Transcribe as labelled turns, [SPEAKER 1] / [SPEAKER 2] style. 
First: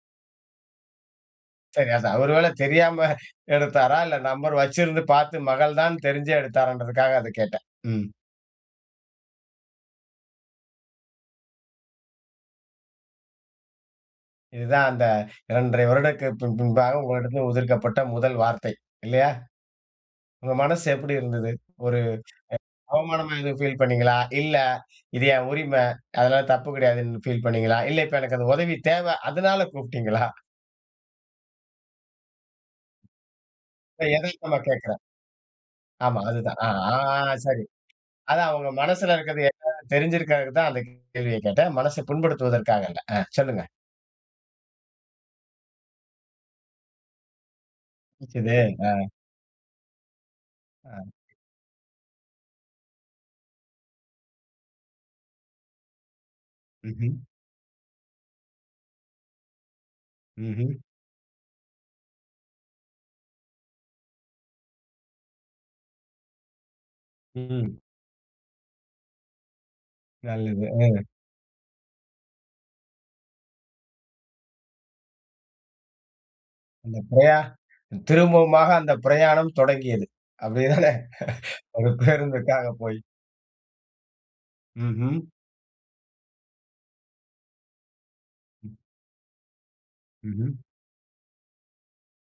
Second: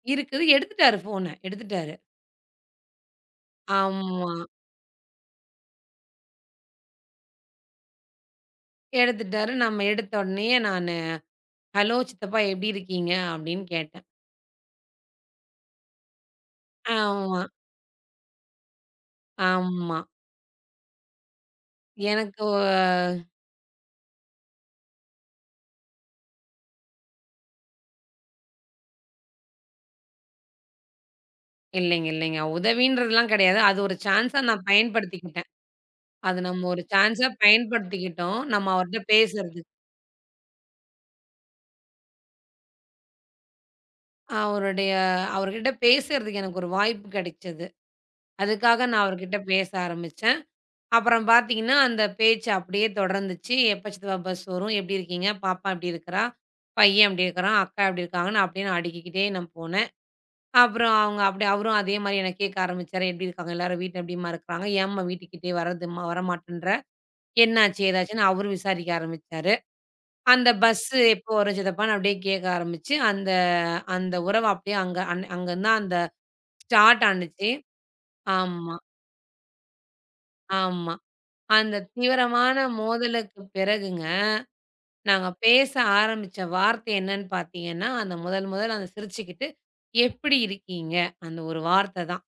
[SPEAKER 1] இருக்குது. எடுத்துட்டாரு ஃபோன,
[SPEAKER 2] சரி,
[SPEAKER 1] எடுத்துட்டாரு.
[SPEAKER 2] அவரு ஒருவேள தெரியாம எடுத்தாரா, இல்ல
[SPEAKER 1] ஆமா.
[SPEAKER 2] நம்பர் வச்சிருந்து பாத்து மகள்தான் தெரிஞ்சு எடுத்தாரான்றதுக்காக அதக் கேட்டேன். ம்.
[SPEAKER 1] எடுத்துட்டாரு. "நம்ம எடுத்தவோன்னேயே நானு, ஹலோ சித்தப்பா எப்டி இருக்கீங்க?" அப்டின்னு கேட்டேன்.
[SPEAKER 2] இதுதான் அந்த 2 1/2 வருடத்திற்கு பின் பின்பாக உங்ககிட்ட
[SPEAKER 1] ஆமா.
[SPEAKER 2] உதிர்க்கப்பட்ட முதல் வார்த்தை. இல்லையா?
[SPEAKER 1] ஆமா.
[SPEAKER 2] உங்க மனசு எப்படி இருந்தது? ஒரு
[SPEAKER 1] எனக்கு ஒ
[SPEAKER 2] அவமானமா எதுவும் ஃபீல் பண்ணீங்களா? இல்ல, இது என் உரிம அதெல்லாம் தப்பு கெடையாதுன்னு ஃபீல் பண்ணீங்களா? இல்ல, இப்ப எனக்கு அந்த உதவி தேவ அதனால கூப்டீங்களா?
[SPEAKER 1] இல்லைங்க, இல்லைங்க. உதவின்றதெல்லாம் கிடையாது. அது ஒரு
[SPEAKER 2] இல்ல. எதிர்
[SPEAKER 1] சான்சா
[SPEAKER 2] கொள்ள
[SPEAKER 1] நான்
[SPEAKER 2] கேக்கிறேன்.
[SPEAKER 1] பயன்படுத்திக்கிட்டேன்.
[SPEAKER 2] ஆமா.
[SPEAKER 1] அத
[SPEAKER 2] அதுதான்
[SPEAKER 1] நம்ம
[SPEAKER 2] அ,
[SPEAKER 1] ஒரு சான்சா
[SPEAKER 2] ஆ, சரி.
[SPEAKER 1] பயன்படுத்திக்கிட்டோம்.
[SPEAKER 2] அதான்
[SPEAKER 1] நம்ம
[SPEAKER 2] உங்க
[SPEAKER 1] அவர்ட்ட
[SPEAKER 2] மனசுல இருக்கறத
[SPEAKER 1] பேசறதுக்கு.
[SPEAKER 2] என்னான்னு தெரிஞ்சுருக்கறதுதான் அந்தக் கேள்வியக் கேட்டேன். மனச புண்படுத்துவதற்காக அல்ல. ஆ. சொல்லுங்க.
[SPEAKER 1] அவருடைய அவர்கிட்ட பேசறதுக்கு எனக்கு ஒரு வாய்ப்பு கெடைச்சுது.
[SPEAKER 2] கெடச்சதே,
[SPEAKER 1] அதுக்காக
[SPEAKER 2] ஆ.
[SPEAKER 1] நான் அவர்கிட்ட பேச ஆரம்பிச்சேன்.
[SPEAKER 2] ஆ.
[SPEAKER 1] அப்றம் பாத்தீங்கன்னா அந்தப் பேச்சு அப்டியே தொடர்ந்துச்சு. எப்ப சித்தப்பா பஸ் வரும்? எப்படி இருக்கீங்க? பாப்பா எப்டி இருக்கறா? பையன்
[SPEAKER 2] ம்ஹம்.
[SPEAKER 1] எப்படி இருக்கறான்? அக்கா எப்படி இருக்காங்க? அப்டியே அடிக்கிக்கிட்டே நான் போனேன்.
[SPEAKER 2] ம்ஹம்.
[SPEAKER 1] அப்றம் அவங்க அப்டியே அவரும் அதே மாரி என்னக் கேக்க ஆரம்பிச்சாரு. எப்படி இருக்காங்க எல்லாரும்? வீட்ல எப்டிம்மா இருக்கறாங்க? ஏன்ம்மா வீட்டுக்கு கிட்டயே வர்றதும்மா வர மாட்டேன்ற?
[SPEAKER 2] ம்ஹம்.
[SPEAKER 1] என்னாச்சு, ஏதாச்சுன்னு, அவரு விசாரிக்க ஆரம்பிச்சாரு. அந்த
[SPEAKER 2] நல்லது,
[SPEAKER 1] பஸ்
[SPEAKER 2] ஆ.
[SPEAKER 1] எப்போ வரும் சித்தப்பான்னு அப்டியே கேக்க ஆரம்பிச்சு, அந்த அந்த உறவ அப்டியே அங்க அன் அங்கருந்து தான் அந்த
[SPEAKER 2] இல்லையா?
[SPEAKER 1] ஸ்டார்டானுச்சு
[SPEAKER 2] திரும்பவுமாக
[SPEAKER 1] ஆமா.
[SPEAKER 2] அந்தப் பிரயாணம் தொடங்கியது. அப்டித்தானே?
[SPEAKER 1] ஆமா. அந்தத்
[SPEAKER 2] ஒரு
[SPEAKER 1] தீவிரமான
[SPEAKER 2] பேருந்துக்காகப் போய்
[SPEAKER 1] மோதலுக்கு பிறகுங்க,
[SPEAKER 2] ம்ஹம்.
[SPEAKER 1] நாங்க பேச ஆரம்பிச்ச வார்த்தை என்னன்னு பாத்தீங்கன்னா, அந்த முதல் முதல் அந்த சிரிச்சுக்கிட்டு, எப்படி
[SPEAKER 2] ம்ஹம்.
[SPEAKER 1] இருக்கீங்க? அந்த ஒரு வார்த்த தான்.